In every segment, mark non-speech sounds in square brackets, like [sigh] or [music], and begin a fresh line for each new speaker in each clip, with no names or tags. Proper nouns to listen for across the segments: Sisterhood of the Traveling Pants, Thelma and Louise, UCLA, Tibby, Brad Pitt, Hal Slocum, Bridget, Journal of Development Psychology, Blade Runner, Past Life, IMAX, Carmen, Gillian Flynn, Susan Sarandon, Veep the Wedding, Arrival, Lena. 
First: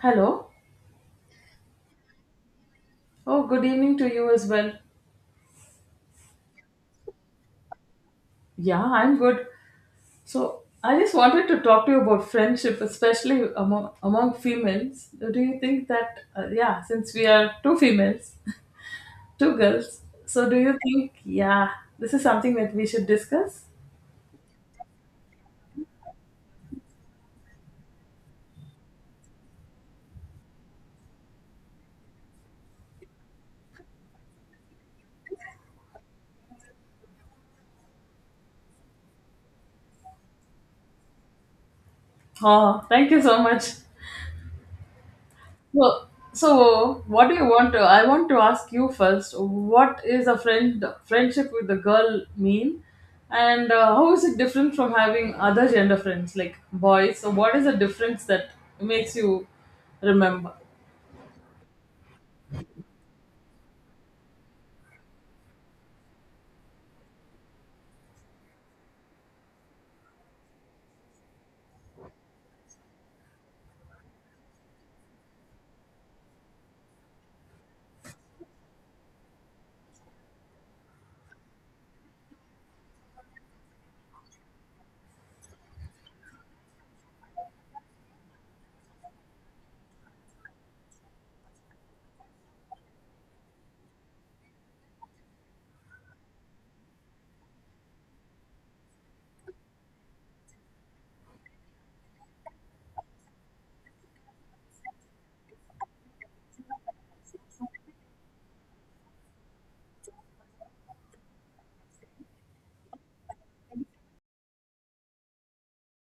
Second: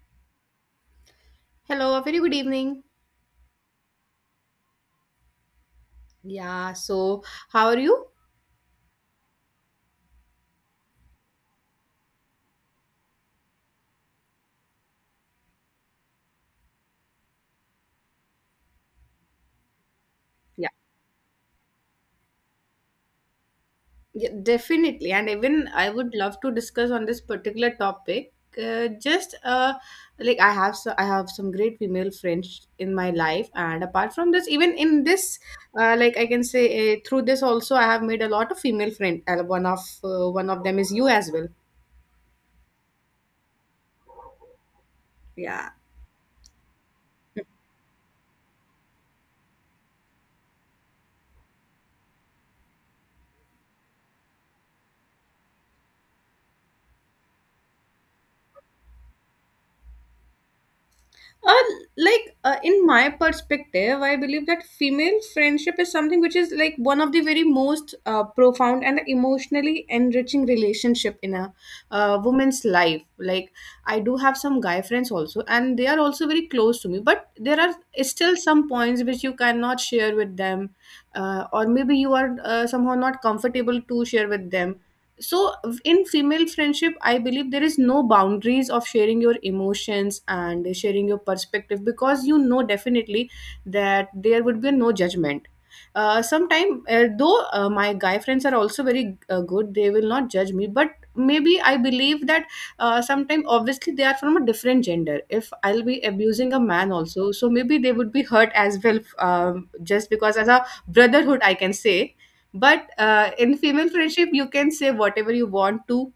Hello.
Hello, a very good evening.
Oh, good evening to you as well.
Yeah, so how are you?
Yeah, I'm good. So, I just wanted to talk to you about friendship, especially among females. Do you think that yeah, since we are two females, [laughs] two girls, so do
Yeah.
you think yeah, this is something that we should discuss?
Yeah, definitely. And even I would love to discuss on this particular topic. Just like I have I have some great female friends in my life, and apart from this, even in this, like I can say through this also, I have made a lot of female friend. One of them is you as well.
Oh, thank you so much.
Yeah.
Well, so what do you want to? I want to ask you first. What is a friendship with a girl mean, and how is it different from having other gender friends like boys? So what is the difference that makes you remember?
Uh, in my perspective, I believe that female friendship is something which is like one of the very most profound and emotionally enriching relationship in a woman's life. Like I do have some guy friends also, and they are also very close to me. But there are still some points which you cannot share with them, or maybe you are somehow not comfortable to share with them. So in female friendship, I believe there is no boundaries of sharing your emotions and sharing your perspective, because you know definitely that there would be no judgment. Uh, sometime uh, though uh, my guy friends are also very good, they will not judge me, but maybe I believe that sometime obviously they are from a different gender. If I'll be abusing a man also, so maybe they would be hurt as well, just because as a brotherhood I can say. But in female friendship, you can say whatever you want to,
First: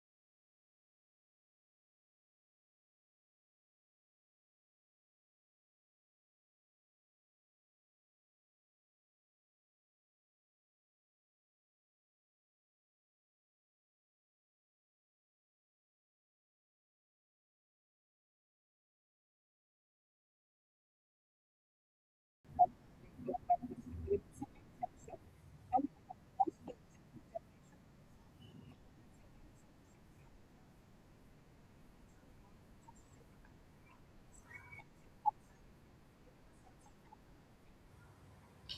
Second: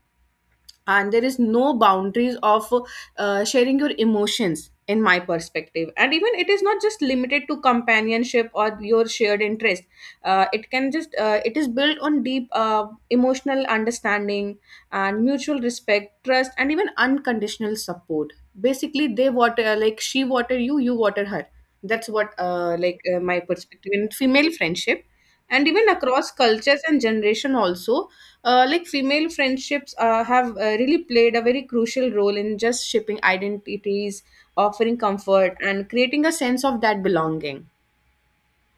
and there is no boundaries of sharing your emotions in my perspective. And even it is not just limited to companionship or your shared interest. It can just It is built on deep emotional understanding and mutual respect, trust, and even unconditional support. Basically, they water, like she water you, you water her. That's what, my perspective in female friendship. And even across cultures and generation also, like female friendships have really played a very crucial role in just shaping identities, offering comfort, and creating a sense of that belonging.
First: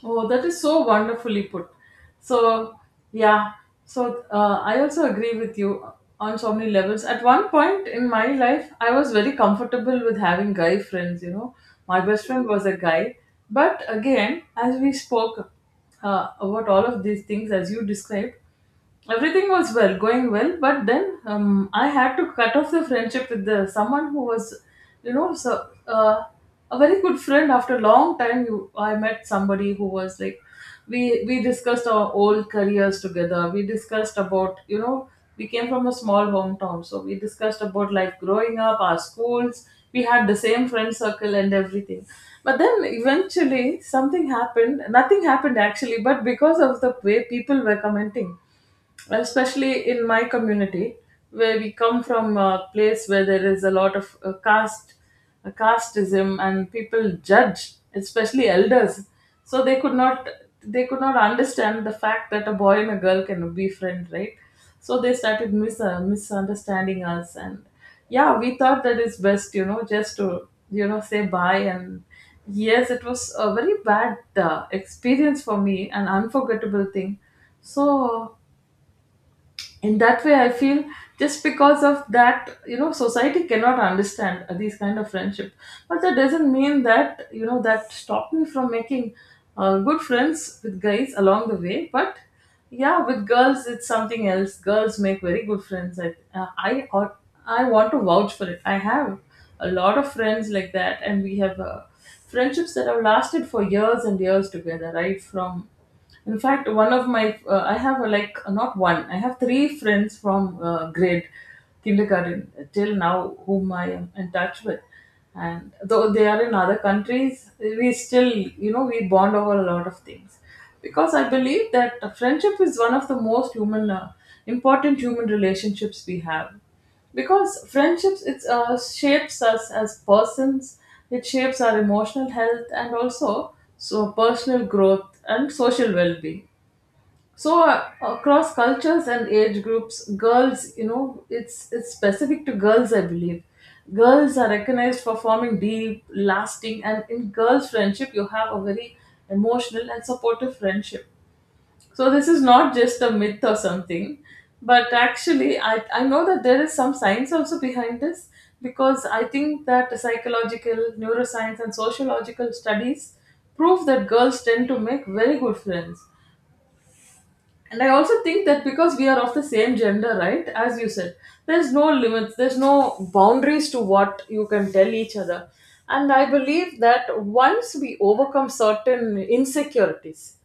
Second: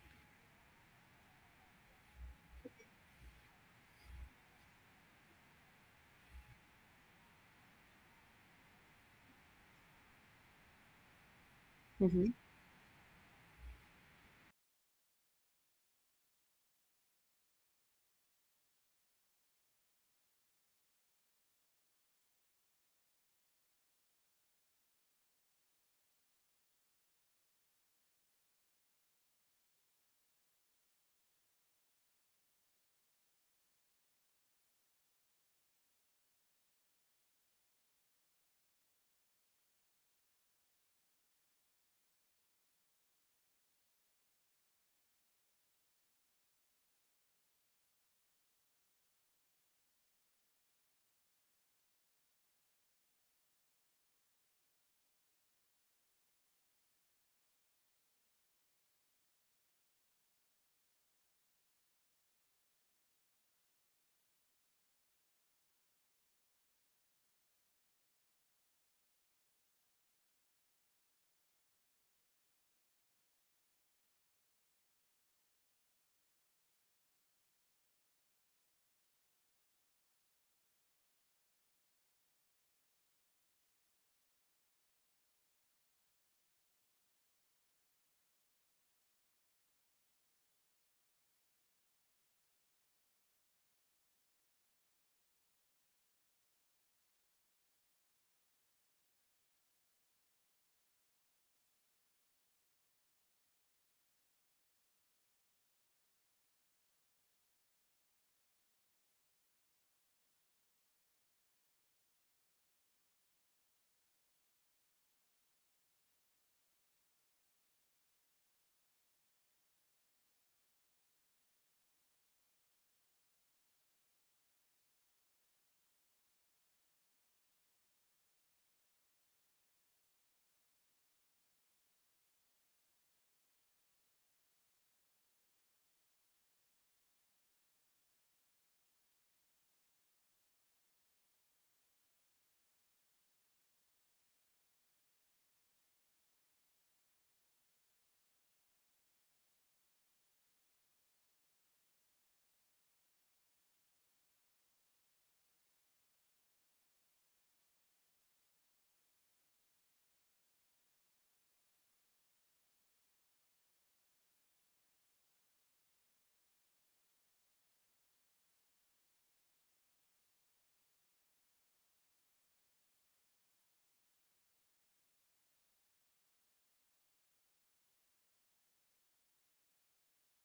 Oh, that is so wonderfully put. So, yeah. So, I also agree with you on so many levels. At one point in my life, I was very comfortable with having guy friends. My best
Mhm.
friend was a guy. But again, as we spoke about all of these things, as you described, everything was going well, but then I had to cut off the friendship with the someone who was, so, a very good friend. After a long time, I met somebody who was like, we discussed our old careers together. We discussed about, we came from a small hometown, so we discussed about life growing up, our schools. We had the same friend circle and everything, but then eventually something happened, nothing happened actually, but because of the way people were commenting, especially in my community, where we come from a place where there is a lot of caste, casteism, and people judge, especially elders. So they could not understand the fact that a boy and a girl can be friend, right? So they started misunderstanding us. And yeah, we thought that it's best, just to, say bye. And yes, it was a very bad experience for me, an unforgettable thing. So in that way I feel, just because of that, society cannot understand these kind of friendship. But that doesn't mean that, that stopped me from making good friends with guys along the way. But yeah, with girls it's something else. Girls make very good friends. I want to vouch for it. I have a lot of friends like that, and we have friendships that have lasted for years and years together, right from in fact, one of my I have a, like not one. I have three friends from grade kindergarten till now, whom I am in touch with, and though they are in other countries, we still we bond over a lot of things, because I believe that friendship is one of the most human important human relationships we have. Because friendships, it shapes us as persons, it shapes our emotional health and also so personal growth and social well-being. So across cultures and age groups, girls, it's specific to girls, I believe. Girls are recognized for forming deep, lasting, and in girls' friendship you have a very emotional and supportive friendship. So this is not just a myth or something, but actually, I know that there is some science also behind this, because I think that psychological, neuroscience, and sociological studies prove that girls tend to make very good friends. And I also think that because we are of the same gender, right? As you said, there's no limits, there's no boundaries to what you can tell each other. And I believe that once we overcome certain insecurities,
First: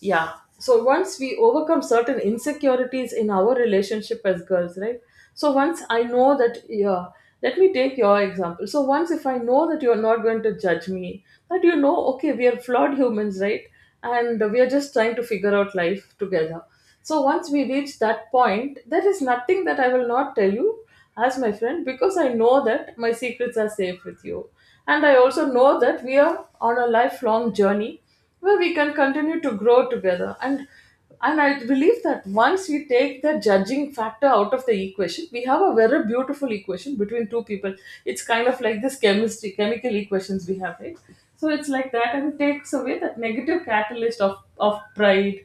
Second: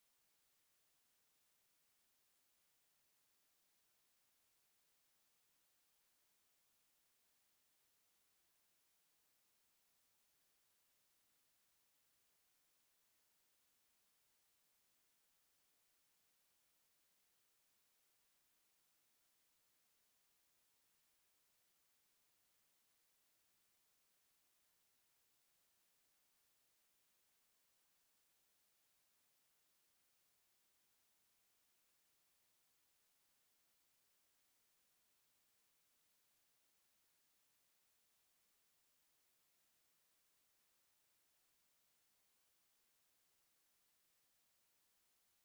yeah, so once we overcome certain insecurities in our relationship as girls, right? So once I know that, yeah, let me take your example. So once if I know that you're not going to judge me, that, okay, we are flawed humans, right? And we are just trying to figure out life together. So once we reach that point, there is nothing that I will not tell you as my friend, because I know that my secrets are safe with you. And I also know that we are on a lifelong journey where we can continue to grow together. And I believe that once we take the judging factor out of the equation, we have a very beautiful equation between two people. It's kind of like this chemistry, chemical equations we have, right? So it's like that, and it takes away that negative catalyst of, pride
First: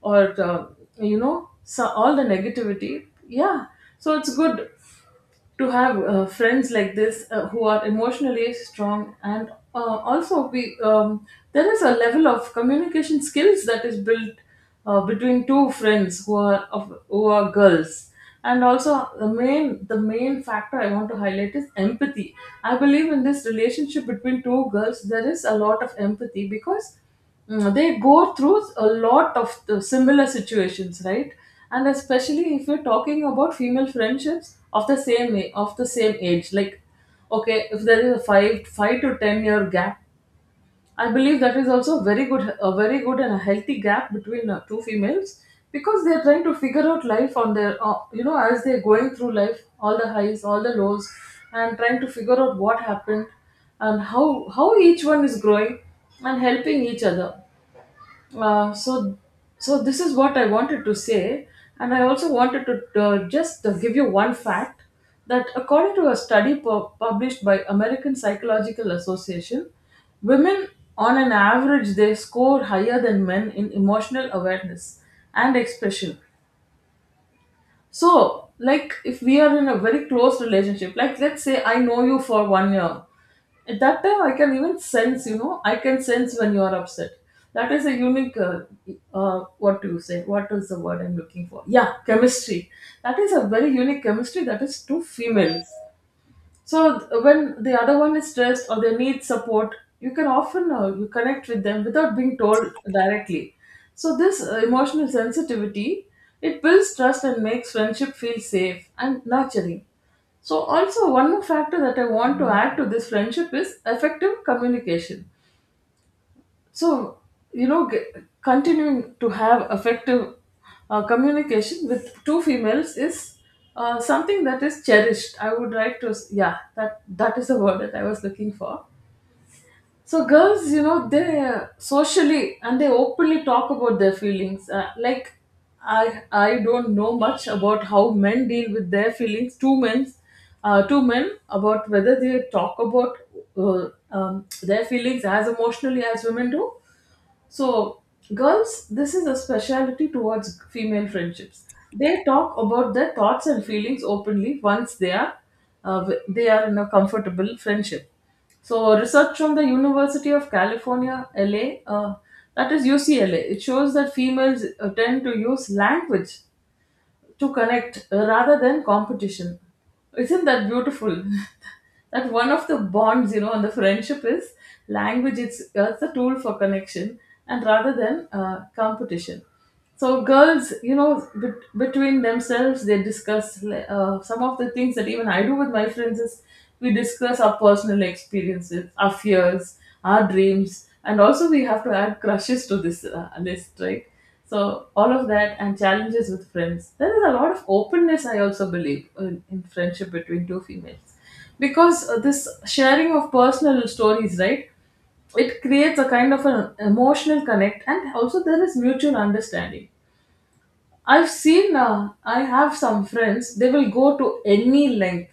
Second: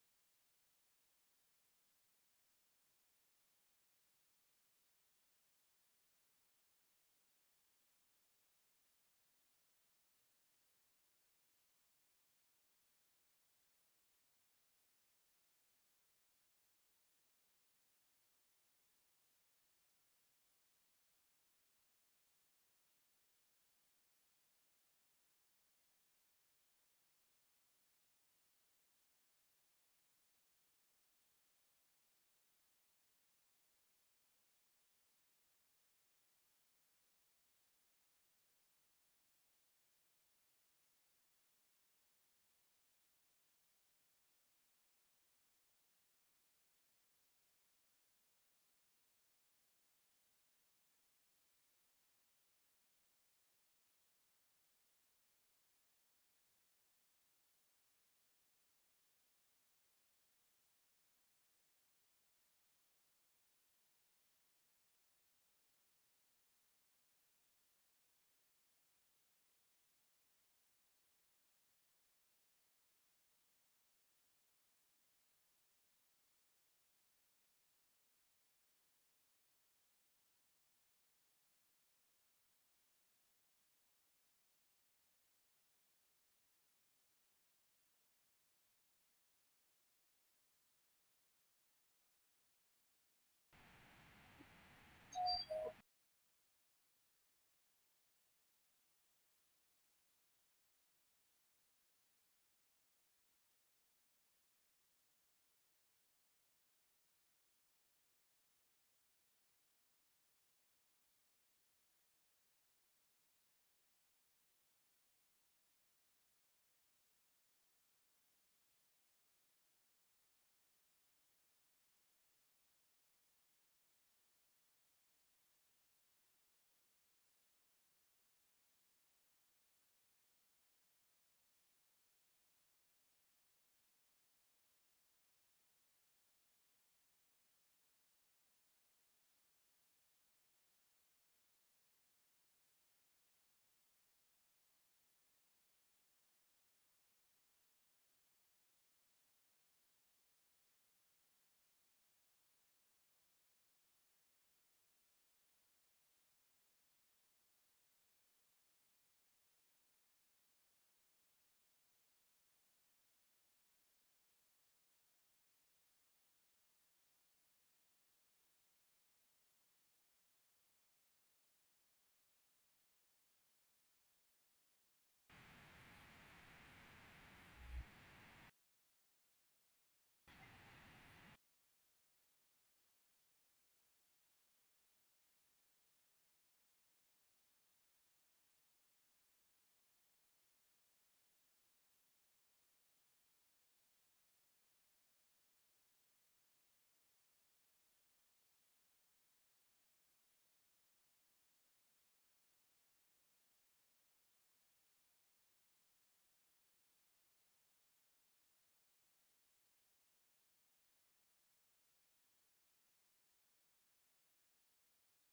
or, so all the negativity. Yeah. So it's good to have friends like this, who are emotionally strong, and also we there is a level of communication skills that is built between two friends who are of who are girls. And also the main factor I want to highlight is empathy. I believe in this relationship between two girls there is a lot of empathy, because they go through a lot of the similar situations, right? And especially if you're talking about female friendships of the same age. Like, okay, if there is a 5 to 10 year gap, I believe that is also very good and a healthy gap between two females, because they're trying to figure out life on their as they're going through life, all the highs, all the lows, and trying to figure out what happened, and how each one is growing and helping each other. Uh, so this is what I wanted to say. And I also wanted to just give you one fact, that according to a study published by American Psychological Association, women on an average they score higher than men in emotional awareness and expression. So, like, if we are in a very close relationship, like, let's say I know you for one year, at that time I can even sense, I can sense when you are upset. That is a unique, what do you say? What is the word I'm looking for? Yeah, chemistry. That is a very unique chemistry, that is two females. So when the other one is stressed or they need support, you can often you connect with them without being told directly. So this emotional sensitivity, it builds trust and makes friendship feel safe and nurturing. So also one more factor that I want to add to this friendship is effective communication. So, you know, g- continuing to have effective communication with two females is something that is cherished. I would like yeah, that is the word that I was looking for. So, girls, they socially and they openly talk about their feelings. Like, I don't know much about how men deal with their feelings. Two men, about whether they talk about their feelings as emotionally as women do. So, girls, this is a speciality towards female friendships. They talk about their thoughts and feelings openly once they are in a comfortable friendship. So, research from the University of California, LA, that is UCLA, it shows that females tend to use language to connect, rather than competition. Isn't that beautiful? [laughs] That one of the bonds, and the friendship is language. It's that's a tool for connection, and rather than competition. So girls, between themselves, they discuss some of the things that even I do with my friends is we discuss our personal experiences, our fears, our dreams, and also we have to add crushes to this list, right? So all of that, and challenges with friends. There is a lot of openness, I also believe, in friendship between two females, because this sharing of personal stories, right? It creates a kind of an emotional connect, and also there is mutual understanding. I have some friends. They will go to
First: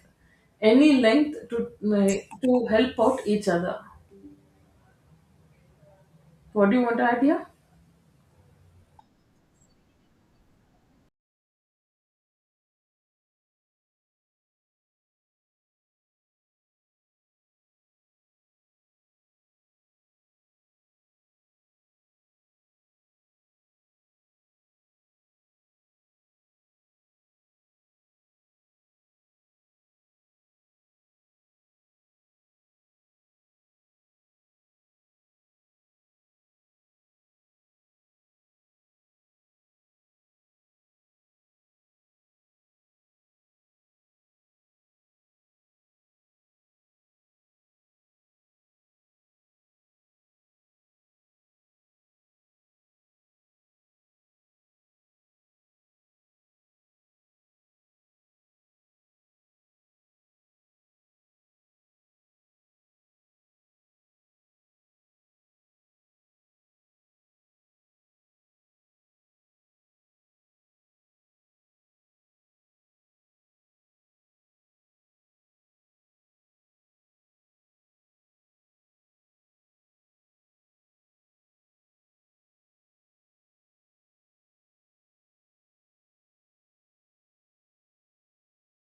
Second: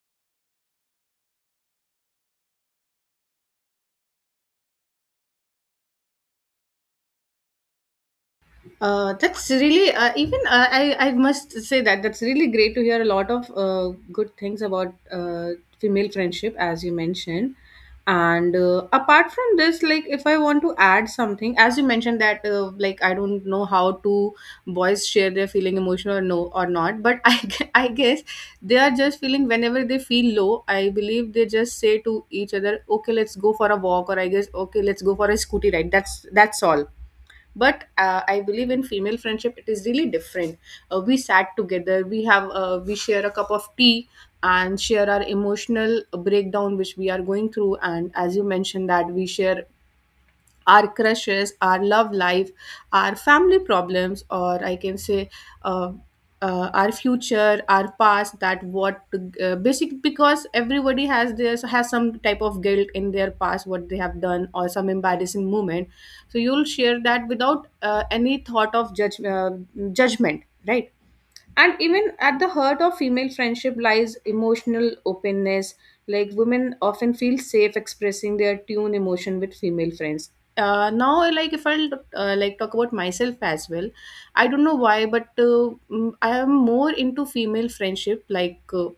any length to help out each other. What do you want to add here?
That's really, even, I must say that that's really great to hear a lot of good things about female friendship, as you mentioned. And apart from this, like if I want to add something, as you mentioned that like I don't know how to boys share their feeling emotional or no or not, but [laughs] I guess they are just feeling whenever they feel low. I believe they just say to each other, okay, let's go for a walk, or I guess okay, let's go for a scooty ride. That's all. But I believe in female friendship it is really different. We sat together, we have we share a cup of tea and share our emotional breakdown which we are going through. And as you mentioned that we share our crushes, our love life, our family problems, or I can say uh, our future, our past. That what basic, because everybody has this, has some type of guilt in their past, what they have done, or some embarrassing moment. So you'll share that without any thought of judgment, right? And even at the heart of female friendship lies emotional openness. Like women often feel safe expressing their tune emotion with female friends. Now, like if I'll like talk about myself as well, I don't know why, but I am more into female friendship. Like uh,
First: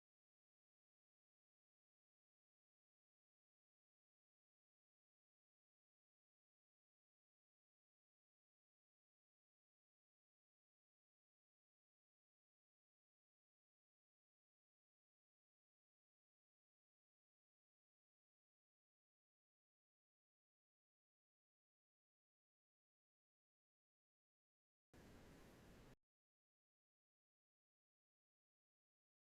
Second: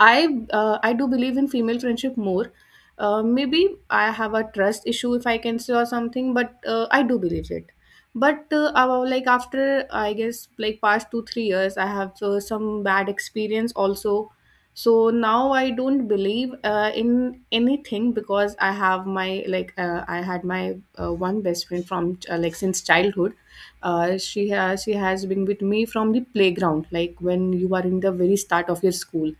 I uh, I do believe in female friendship more. Maybe I have a trust issue if I can say or something, but I do believe it. But about, like after I guess like past 2-3 years, I have some bad experience also. So now I don't believe in anything, because I have my I had my one best friend from like since childhood. She has been with me from the playground, like when you are in the very start of your school.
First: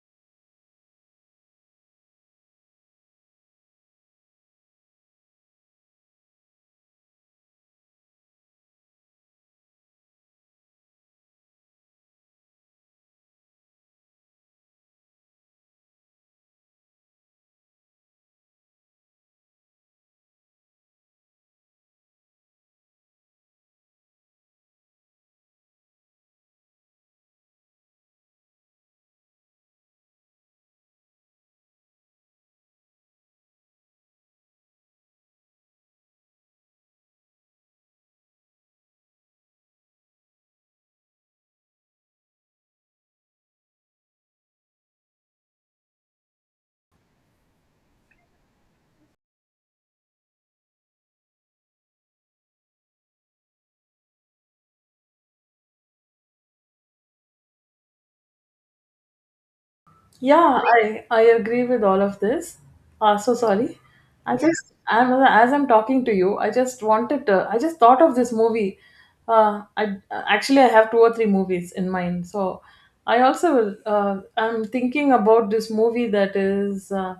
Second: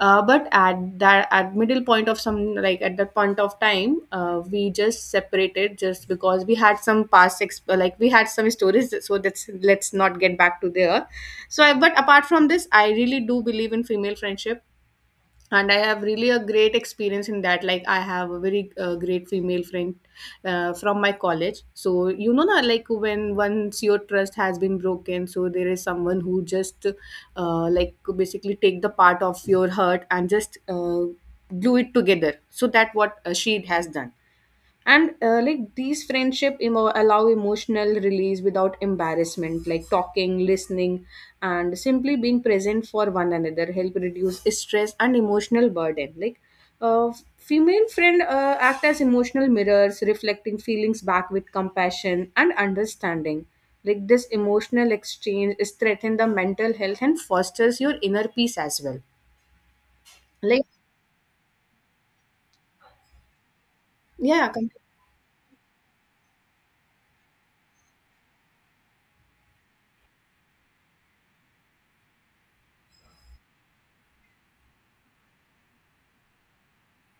But at that, at middle point of some, like at that point of time, we just separated just because we had some like we had some stories, so that's, let's not get back to there. So I, but apart from this, I really do believe in female friendship, and I have really a great experience in that. Like I have a very great female friend from my college. So you know na, like when once your trust has been broken, so there is someone who just like basically take the part of your hurt and just glue it together. So that what she has done. And like these friendship allow emotional release without embarrassment, like talking, listening, and simply being present for one another help reduce stress and emotional burden. Uh, Female friend act as emotional mirrors, reflecting feelings back with compassion and understanding. Like this emotional exchange strengthens the mental health and fosters your inner peace as well.
Yeah,
Like
I agree with all of this. So sorry.
yeah.
I'm as I'm talking to you, I just thought of this movie. I have two or three movies in mind. So I also will. I'm thinking about this movie that is. Uh,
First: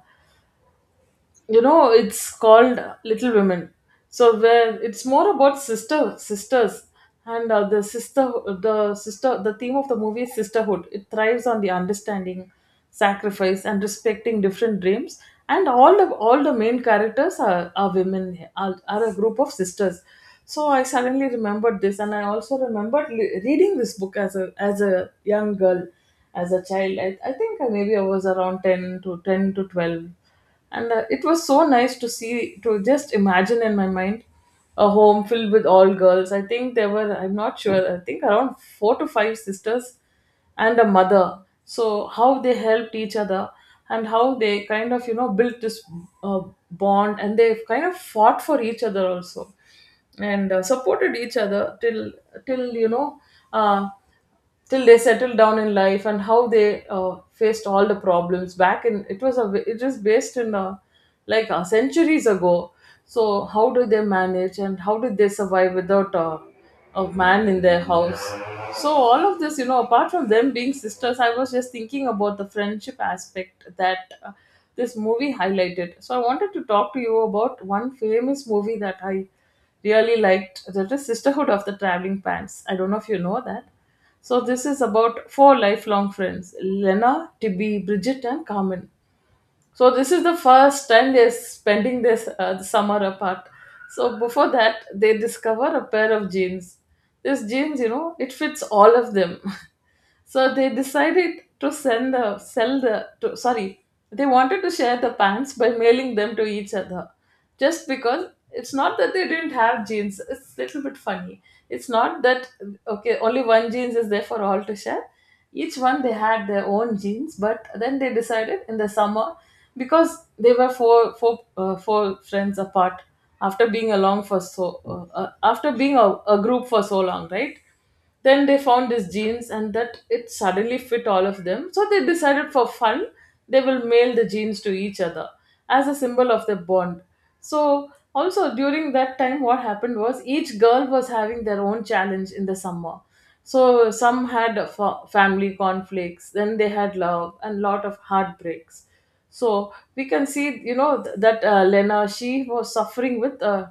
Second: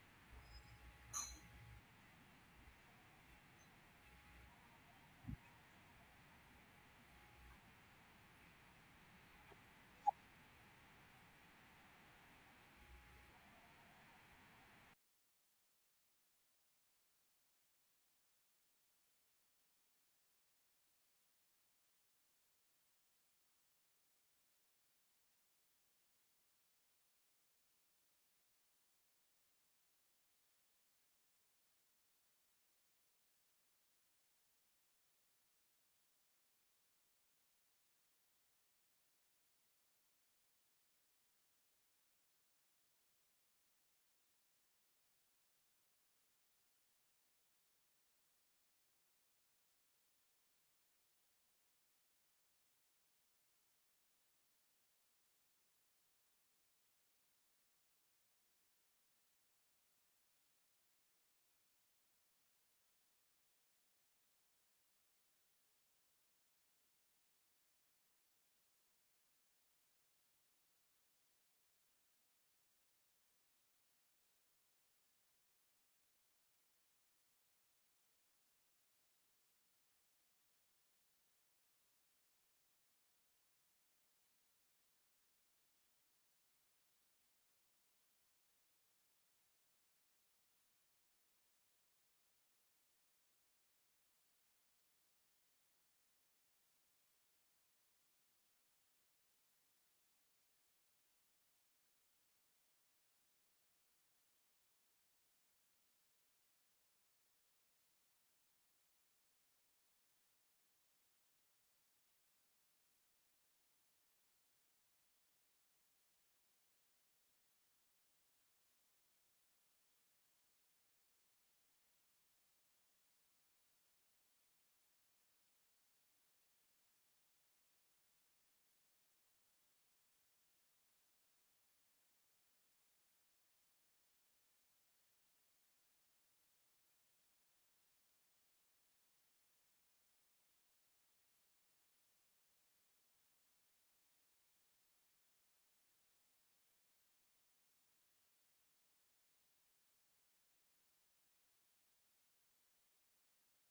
you know It's called Little Women. So where it's more about sisters and the sister, the theme of the movie is sisterhood. It thrives on the understanding, sacrifice, and respecting different dreams. And all the main characters are women, are a group of sisters. So I suddenly remembered this, and I also remembered reading this book as a young girl. As a child, I think maybe I was around 10 to 10 to 12. And it was so nice to see, to just imagine in my mind a home filled with all girls. I think there were, I'm not sure, I think around four to five sisters and a mother. So how they helped each other, and how they kind of, you know, built this uh, bond, and they kind of fought for each other also, and supported each other till, till you know uh, till they settled down in life. And how they faced all the problems back in, it was based in, centuries ago. So how do they manage, and how did they survive without a man in their house? So all of this, you know, apart from them being sisters, I was just thinking about the friendship aspect that this movie highlighted. So I wanted to talk to you about one famous movie that I really liked, that is Sisterhood of the Traveling Pants. I don't know if you know that. So this is about four lifelong friends: Lena, Tibby, Bridget, and Carmen. So this is the first time they're spending this summer apart. So before that, they discover a pair of jeans. This jeans, you know, it fits all of them. [laughs] So they decided to send the sell the to, sorry, they wanted to share the pants by mailing them to each other, just because it's not that they didn't have jeans. It's a little bit funny. It's not that okay, only one jeans is there for all to share. Each one, they had their own jeans, but then they decided in the summer, because they were four friends apart, after being along for so after being a group for so long, right? Then they found these genes, and that it suddenly fit all of them. So they decided for fun, they will mail the genes to each other as a symbol of their bond. So also during that time, what happened was each girl was having their own challenge in the summer. So some had family conflicts, then they had love and lot of heartbreaks. So we can see, you know, that Lena, she was suffering with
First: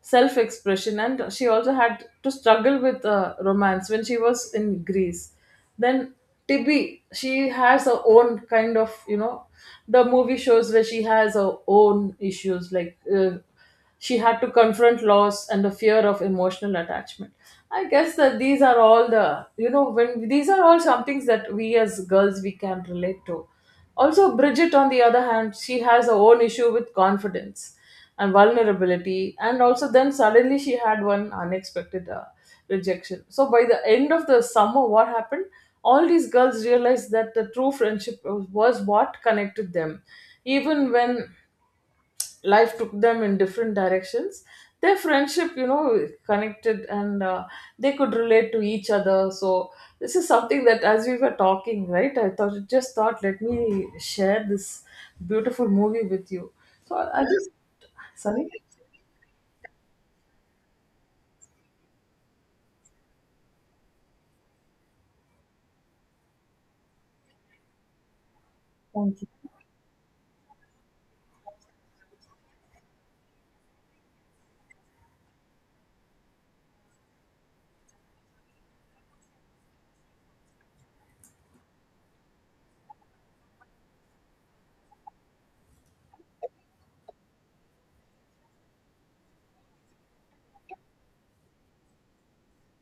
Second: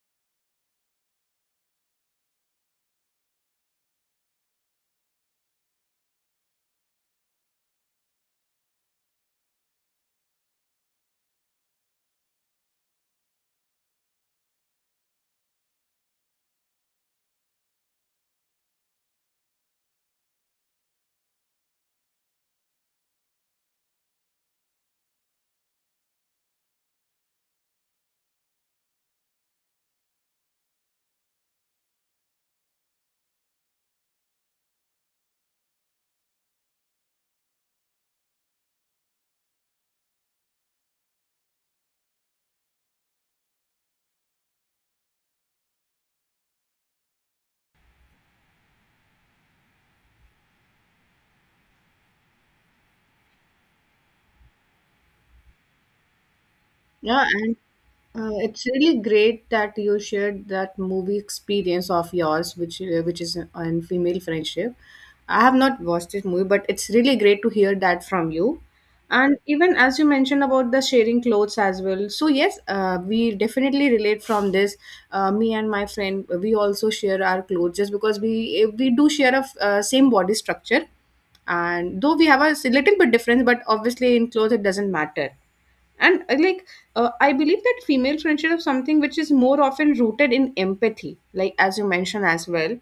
self expression, and she also had to struggle with romance when she was in Greece. Then Tibby, she has her own kind of, you know, the movie shows where she has her own issues, like she had to confront loss and the fear of emotional attachment. I guess that these are all the, you know, when these are all some things that we as girls we can relate to. Also, Bridget, on the other hand, she has her own issue with confidence and vulnerability, and also then suddenly she had one unexpected rejection. So by the end of the summer, what happened, all these girls realized that the true friendship was what connected them, even when life took them in different directions. Their friendship, you know, connected and they could relate to each other. So this is something that as we were talking right, I thought, let me share this beautiful movie with you. So i
Yeah,
I just
and
sorry.
it's really great that you shared that movie experience of yours, which is on female friendship. I have not watched this movie, but it's really great to hear that from you.
Thank you.
And even as you mentioned about the sharing clothes as well. So yes, we definitely relate from this. Me and my friend, we also share our clothes just because we do share a same body structure, and though we have a little bit difference, but obviously in clothes it doesn't matter. And I believe that female friendship is something which is more often rooted in empathy, like as you mentioned as well.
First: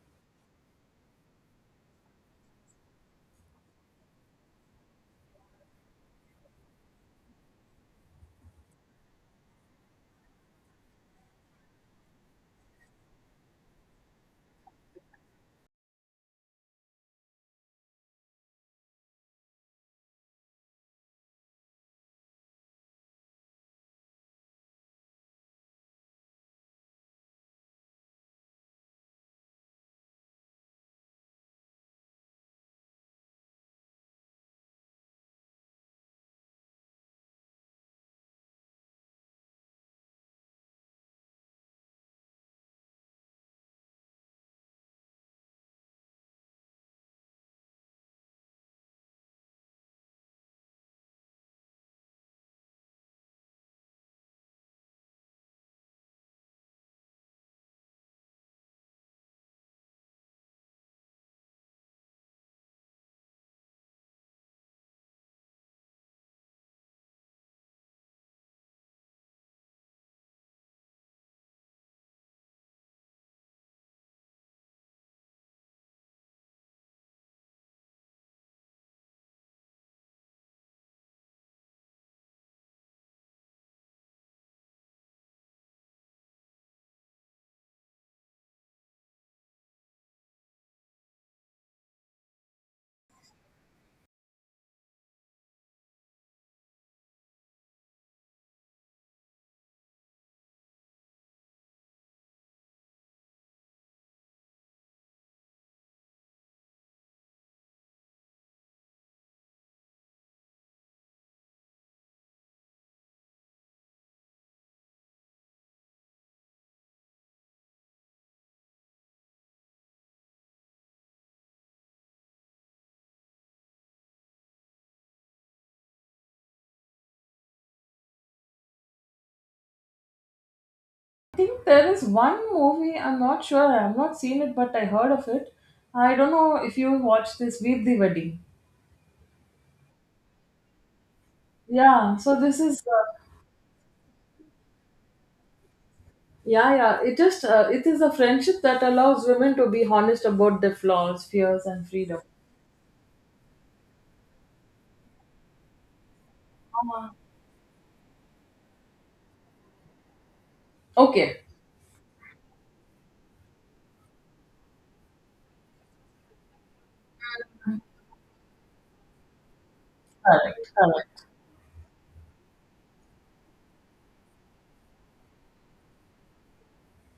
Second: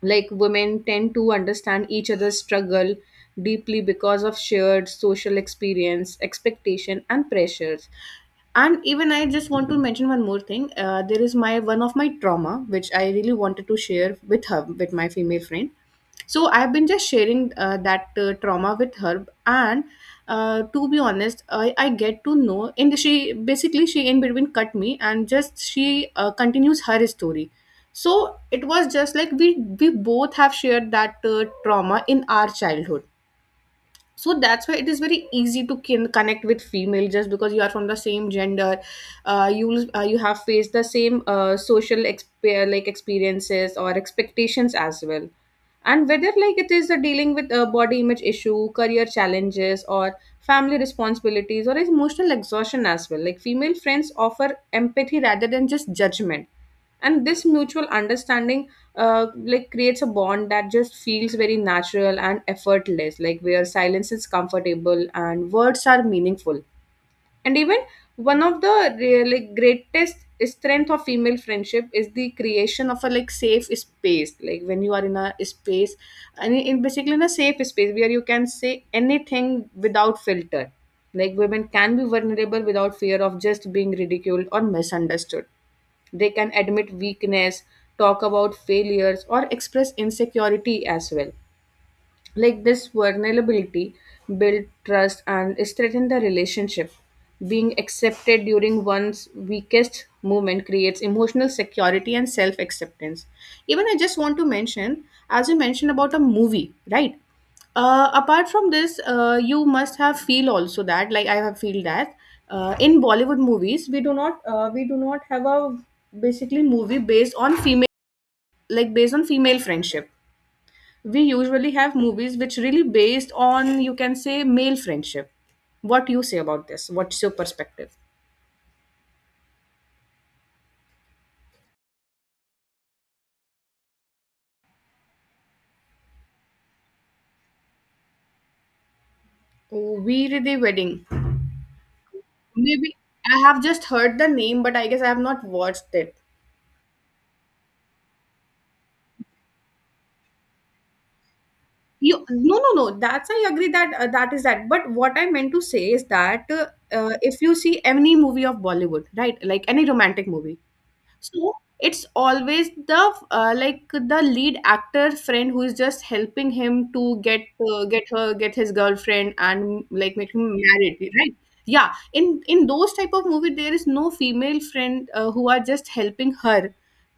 Like women tend to understand each other's struggle deeply because of shared social experience, expectation, and pressures. And even I just want to mention one more thing. There is my one of my trauma which I really wanted to share with her, with my female friend. So I've been just sharing that trauma with her. And to be honest, I get to know, and she basically she in between cut me and just she continues her story. So it was just like we both have shared that trauma in our childhood. So that's why it is very easy to connect with female, just because you are from the same gender. You have faced the same social like experiences or expectations as well. And whether like it is dealing with a body image issue, career challenges, or family responsibilities, or emotional exhaustion as well, like female friends offer empathy rather than just judgment. And this mutual understanding like creates a bond that just feels very natural and effortless, like where silence is comfortable and words are meaningful. And even one of the really greatest strength of female friendship is the creation of a like safe space. Like when you are in a space, and in basically in a safe space where you can say anything without filter, like women can be vulnerable without fear of just being ridiculed or misunderstood. They can admit weakness, talk about failures, or express insecurity as well. Like this vulnerability build trust and strengthen the relationship. Being accepted during one's weakest moment creates emotional security and self acceptance. Even I just want to mention, as you mentioned about a movie, right? Apart from this, you must have feel also that like I have feel that in Bollywood movies, we do not have a basically movie based on female, like based on female friendship. We usually have movies which really based on, you can say, male friendship. What you say about this? What's your perspective?
I think there is one movie, I'm not sure, I have not seen it, but I heard of it. I don't know if you watched this, Veep the Wedding.
Oh, Veer the Wedding.
Yeah, so this is,
Maybe I have just heard the name, but I guess I have not watched it.
yeah, it just, it is a friendship that allows women to be honest about their flaws, fears, and freedom.
You, no, no, no, that's, I agree that that is that, but what I meant to say is that if you see any movie of Bollywood, right, like any romantic movie.
Okay,
So it's always the like the lead actor friend who is just helping him to get, get her, get his girlfriend and like make him married,
correct.
right? Yeah, in those type of movie, there is no female friend who are just helping her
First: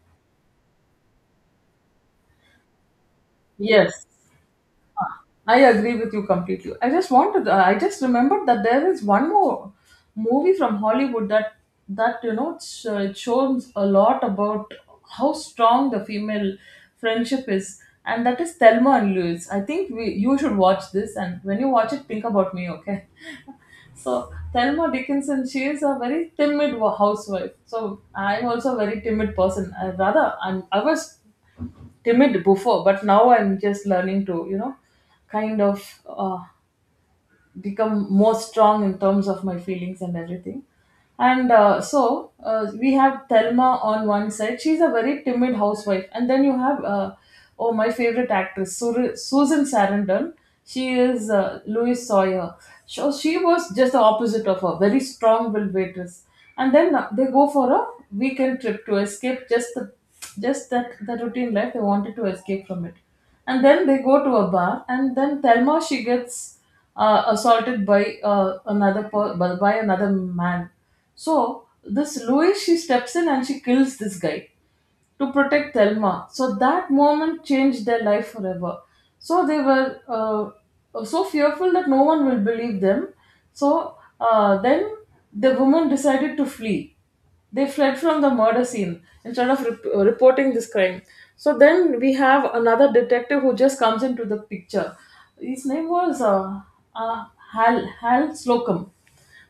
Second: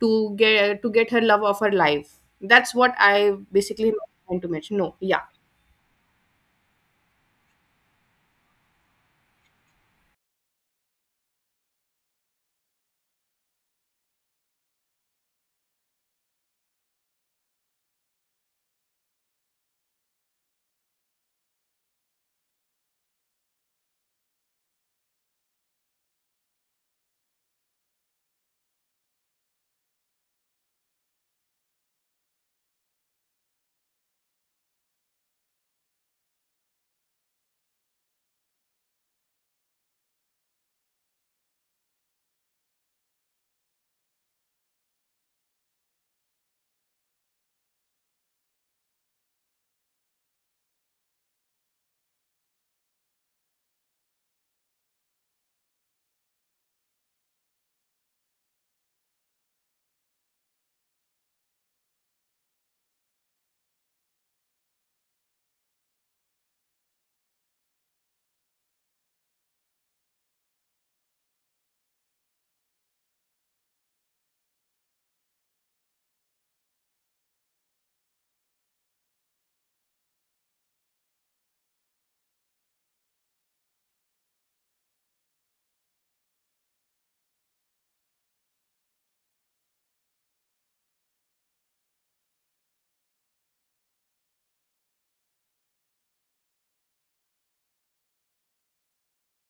to get, to get her love of her life. That's what I basically
Yes,
want to mention. No, yeah.
I agree with you completely. I just remembered that there is one more movie from Hollywood that you know it's, it shows a lot about how strong the female friendship is, and that is Thelma and Louise. I think we you should watch this, and when you watch it, think about me, okay? [laughs] So Thelma Dickinson, she is a very timid housewife. So I'm also a very timid person. I, rather, I was timid before, but now I'm just learning to, you know, kind of become more strong in terms of my feelings and everything. And we have Thelma on one side. She's a very timid housewife. And then you have, oh, my favorite actress, Susan Sarandon. She is Louise Sawyer. So she was just the opposite of her, very strong willed waitress. And then they go for a weekend trip to escape just the, just that the routine life. They wanted to escape from it. And then they go to a bar, and then Thelma, she gets assaulted by by another man. So this Louis, she steps in and she kills this guy to protect Thelma. So that moment changed their life forever. So they were so fearful that no one will believe them. So then the woman decided to flee. They fled from the murder scene instead of reporting this crime. So then we have another detective who just comes into the picture. His name was uh, Hal Slocum.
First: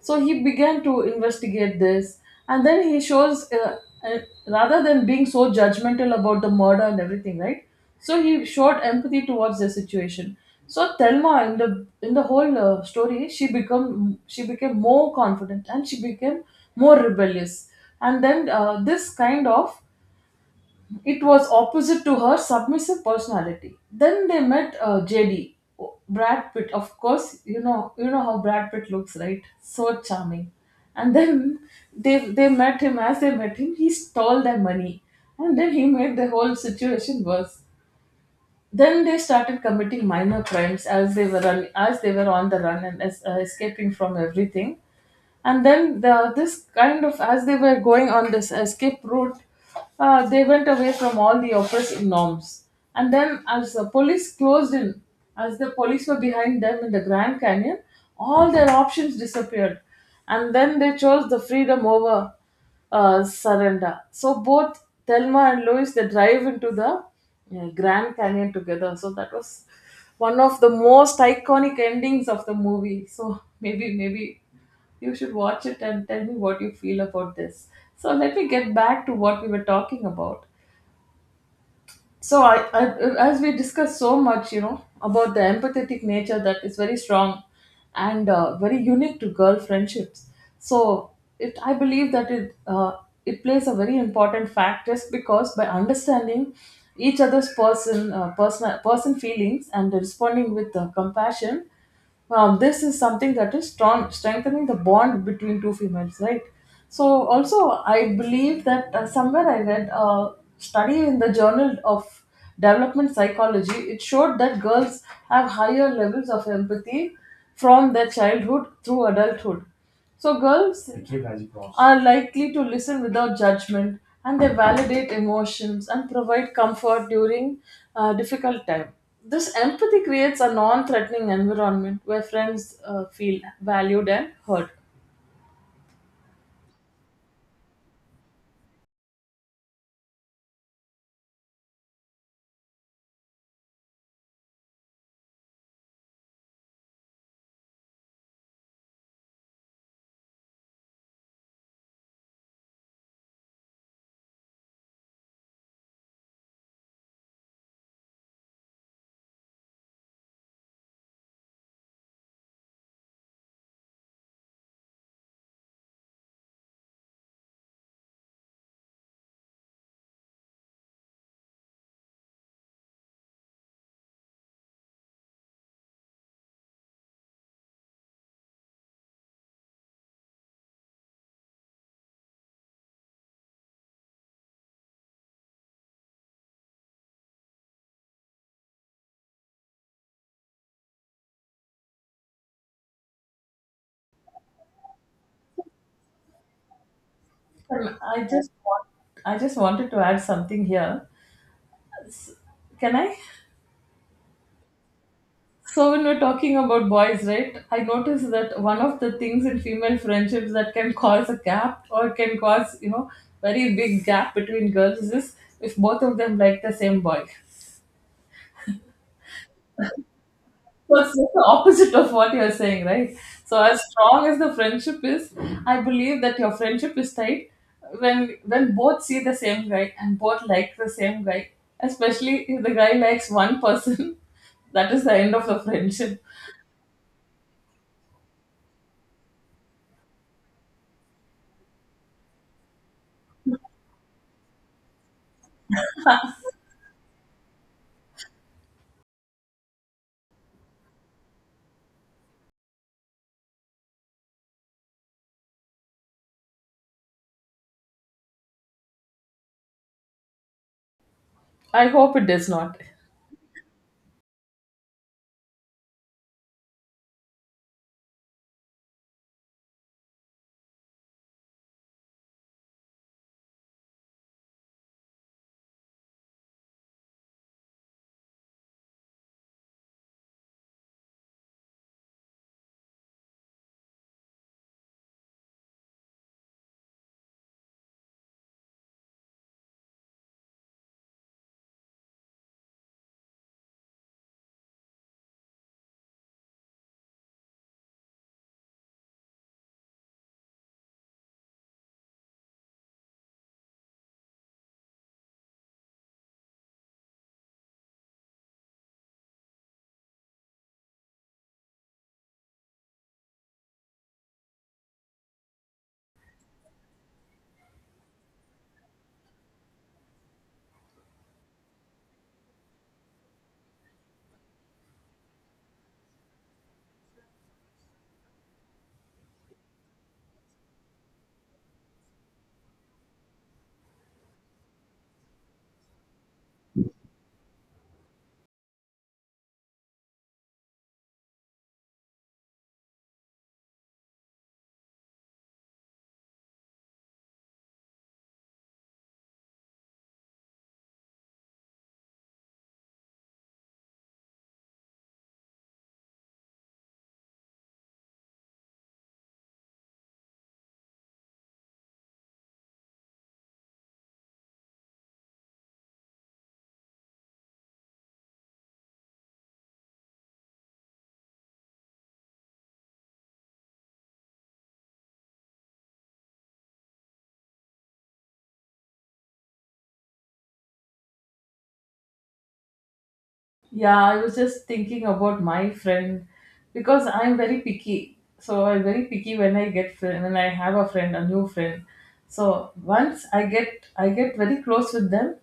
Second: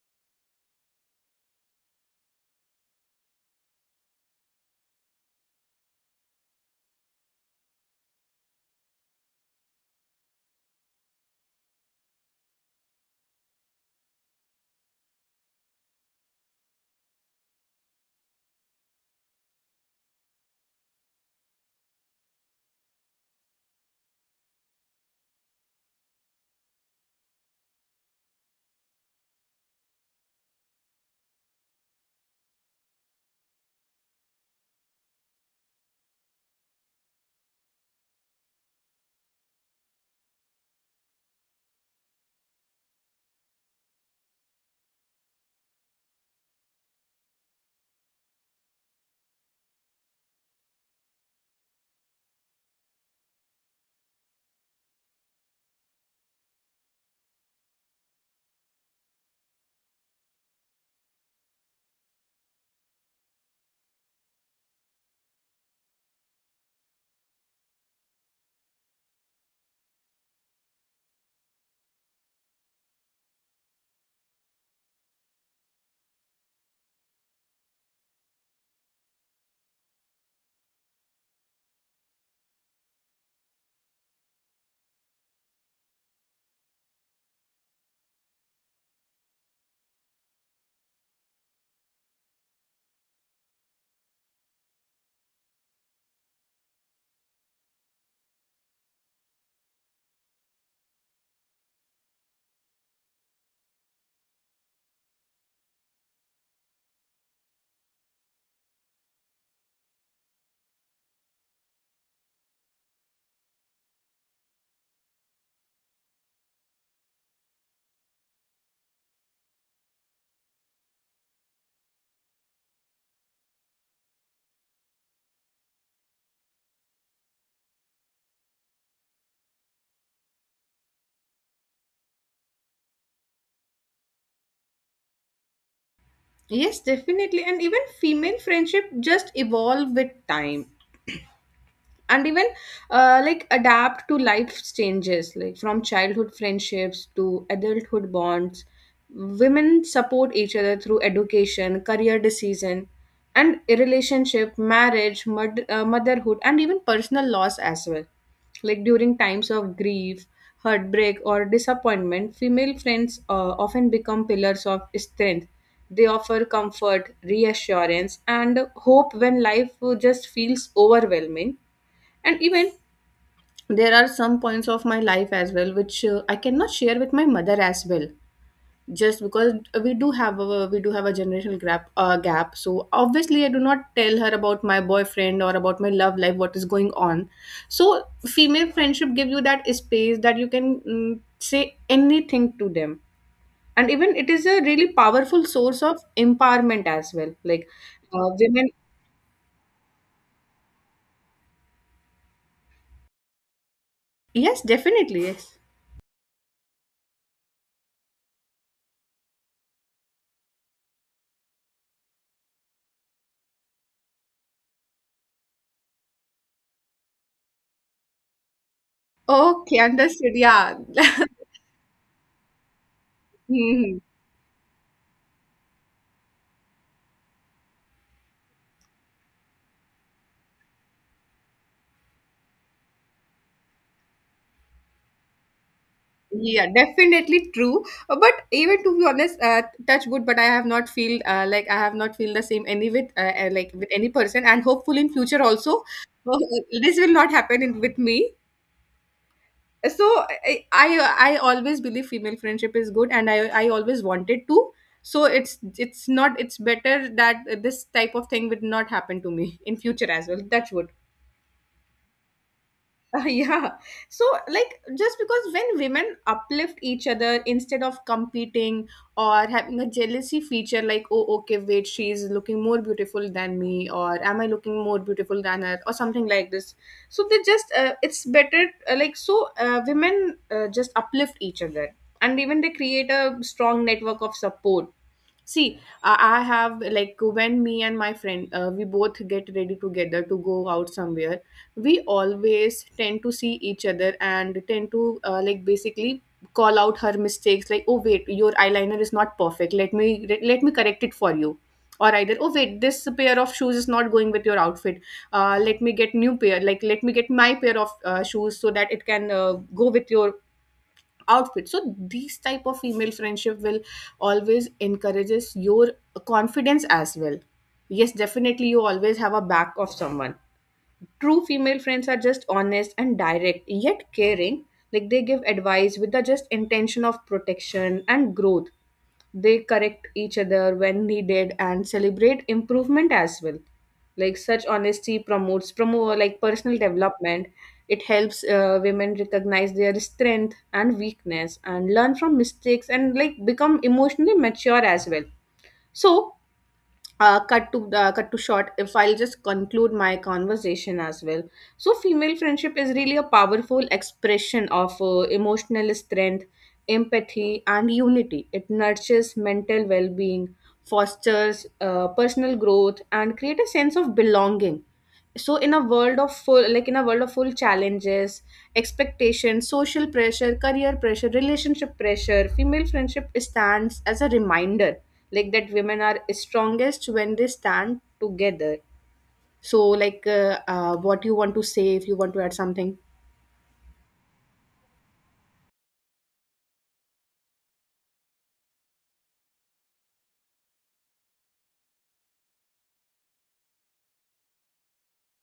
So he began to investigate this, and then he shows, uh, rather than being so judgmental about the murder and everything, right? So he showed empathy towards the situation. So Thelma, in the whole story, she became more confident, and she became more rebellious. And then this kind of, it was opposite to her submissive personality. Then they met JD, oh, Brad Pitt. Of course, you know, how Brad Pitt looks, right? So charming. And then they met him. As they met him, he stole their money, and then he made the whole situation worse. Then they started committing minor crimes as they were on the run and escaping from everything. And then this kind of, as they were going on this escape route, they went away from all the oppressive norms. And then as the police closed in, as the police were behind them in the Grand Canyon, all their options disappeared. And then they chose the freedom over surrender. So both Thelma and Louise, they drive into the Grand Canyon together. So that was one of the most iconic endings of the movie. So [laughs] maybe you should watch it and tell me what you feel about this. So let me get back to what we were talking about. So I, as we discussed so much, you know, about the empathetic nature that is very strong and very unique to girl friendships. So it, I believe that it plays a very important fact, just because by understanding each other's person person person feelings and responding with compassion. Now, this is something that is strengthening the bond between two females, right? So, also, I believe that somewhere I read a study in the Journal of Development Psychology. It showed that girls have higher levels of empathy from their childhood through adulthood. So, girls are likely to listen without judgment, and they validate emotions and provide comfort during difficult time. This empathy creates a non-threatening environment where friends feel valued and heard.
Yes, definitely. And even female friendship just evolve with time. And even like adapt to life's changes, like from childhood friendships to adulthood bonds. Women support each other through education, career decision, and relationship, marriage, motherhood, and even personal loss as well. Like during times of grief, heartbreak, or disappointment, female friends often become pillars of strength. They offer comfort, reassurance, and hope when life just feels overwhelming. And even there are some points of my life as well which I cannot share with my mother as well, just because we do have a generational gap gap. So obviously I do not tell her about my boyfriend or about my love life, what is going on. So female friendship gives you that space that you can say anything to them. And even it is a really powerful source of empowerment as well, like
Um, i just
women.
want, I just wanted to add something here, can I?
Yes, definitely, yes.
So when we're talking about boys, right? I noticed that one of the things in female friendships that can cause a gap, or can cause, you know, very big gap between girls is if both of them like the same boy.
Okay, understood, yeah.
So it's
[laughs]
just the opposite of what you're saying, right? So as
Mhm.
strong as the friendship is, I believe that your friendship is tight when both see the same guy and both like the same guy. Especially if the guy likes one person, [laughs] that is the end of the friendship.
Yeah, definitely true. But even to be honest, touch wood, but I have not feel like I have not feel the same any with like with any person, and hopeful in future also, [laughs] uh, this will not happen in, with me. So I I always believe female friendship is good, and I always wanted to. So it's not it's better that this type of thing would not happen to me in future as well. Touch wood.
I hope it does not.
[laughs] Yeah. So like, just because when women uplift each other instead of competing or having a jealousy feature, like oh okay wait, she's looking more beautiful than me, or am I looking more beautiful than her, or something like this. So they just it's better, like, so women just uplift each other, and even they create a strong network of support. See, I have, like when me and my friend we both get ready together to go out somewhere, we always tend to see each other and tend to like basically call out her mistakes, like oh wait, your eyeliner is not perfect, let me correct it for you. Or either, oh wait, this pair of shoes is not going with your outfit, let me get new pair, like let me get my pair of shoes, so that it can go with your outfit. So these type of female friendship will always encourages your confidence as well. Yes, definitely, you always have a back of someone. True female friends are just honest and direct, yet caring. Like they give advice with the just intention of protection and growth. They correct each other when needed and celebrate improvement as well. Like such honesty promote like personal development. It helps women recognize their strength and weakness and learn from mistakes, and like become emotionally mature as well. So cut to short, if I'll just conclude my conversation as well. So female friendship is really a powerful expression of emotional strength, empathy, and unity. It nurtures mental well-being, fosters personal growth, and create a sense of belonging. So in a world of full, like in a world of full challenges, expectations, social pressure, career pressure, relationship pressure, female friendship stands as a reminder, like that women are strongest when they stand together. So like, what you want to say, if you want to add something.
Yeah, I was just thinking about my friend, because I'm very picky. So I'm very picky when I get friend, when I have a friend, a new friend. So once I get, I get very close with them,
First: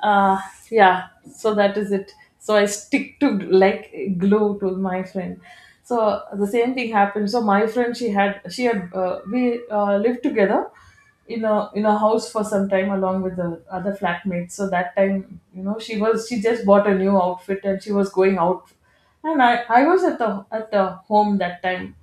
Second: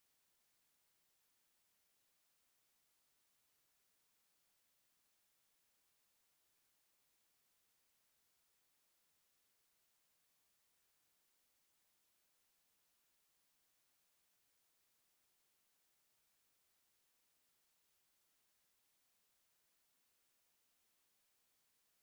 uh, yeah. So that is it. So I stick to, like, glue to my friend. So the same thing happened. So my friend, she had we lived together in a house for some time along with the other flatmates. So that time, you know, she just bought a new outfit and she was going out, and I was at the home that time.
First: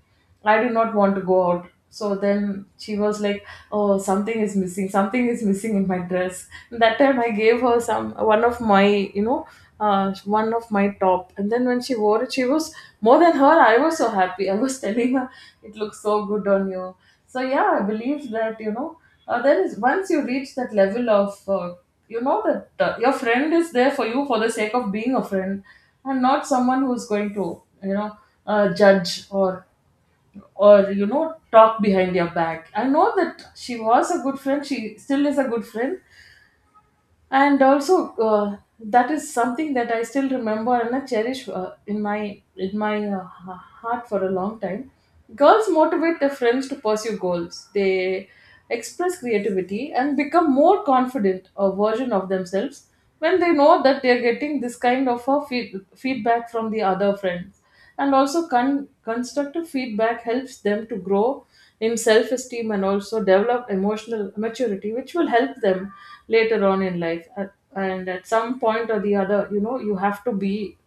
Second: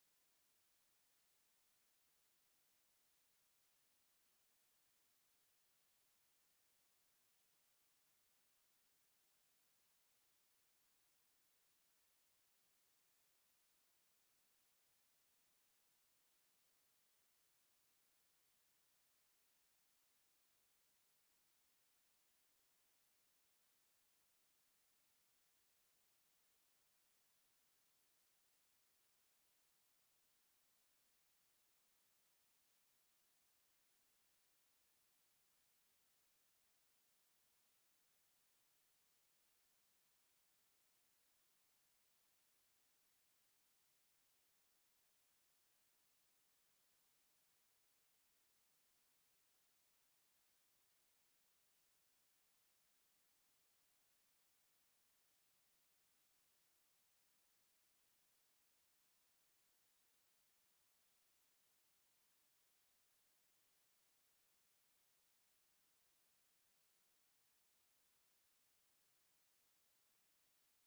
I did not want to go out. So then she was like, oh, something is missing, something is missing in my dress. That time I gave her some, one of my, you know, one of my top, and then when she wore it, she was more than her. I was so happy, I was [laughs] telling her it looks so good on you. So yeah, I believe that, you know, there is, once you reach that level of you know that your friend is there for you for the sake of being a friend, and not someone who's going to, you know, judge or, you know, talk behind your back. I know that she was a good friend, she still is a good friend. And also that is something that I still remember, and I cherish in heart for a long time. Girls motivate their friends to pursue goals, they express creativity and become more confident a version of themselves when they know that they are getting this kind of a feedback from the other friends. And also constructive feedback helps them to grow in self-esteem and also develop emotional maturity, which will help them later on in life. And at some point or the other, you know, you have to be,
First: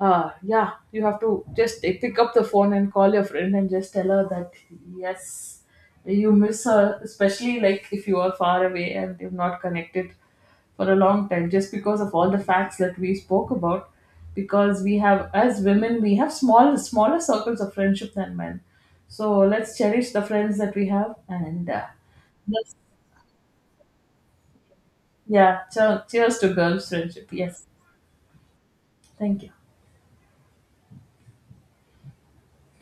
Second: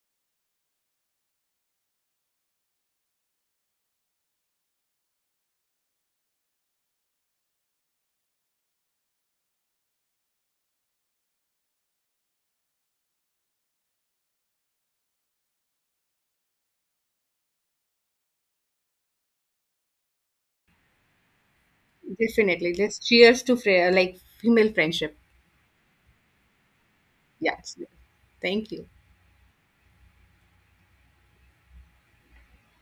yeah, you have to just pick up the phone and call your friend and just tell her that yes, you miss her, especially like if you are far away and you've not connected for a long time, just because of all the facts that we spoke about. Because we have, as women, we have smaller circles of friendship than men. So let's cherish the friends that we have. And
Definitely,
let's-
let's cheers to like female friendship.
yeah, so cheers to girls friendship, yes.
Yes, thank you.
Thank you.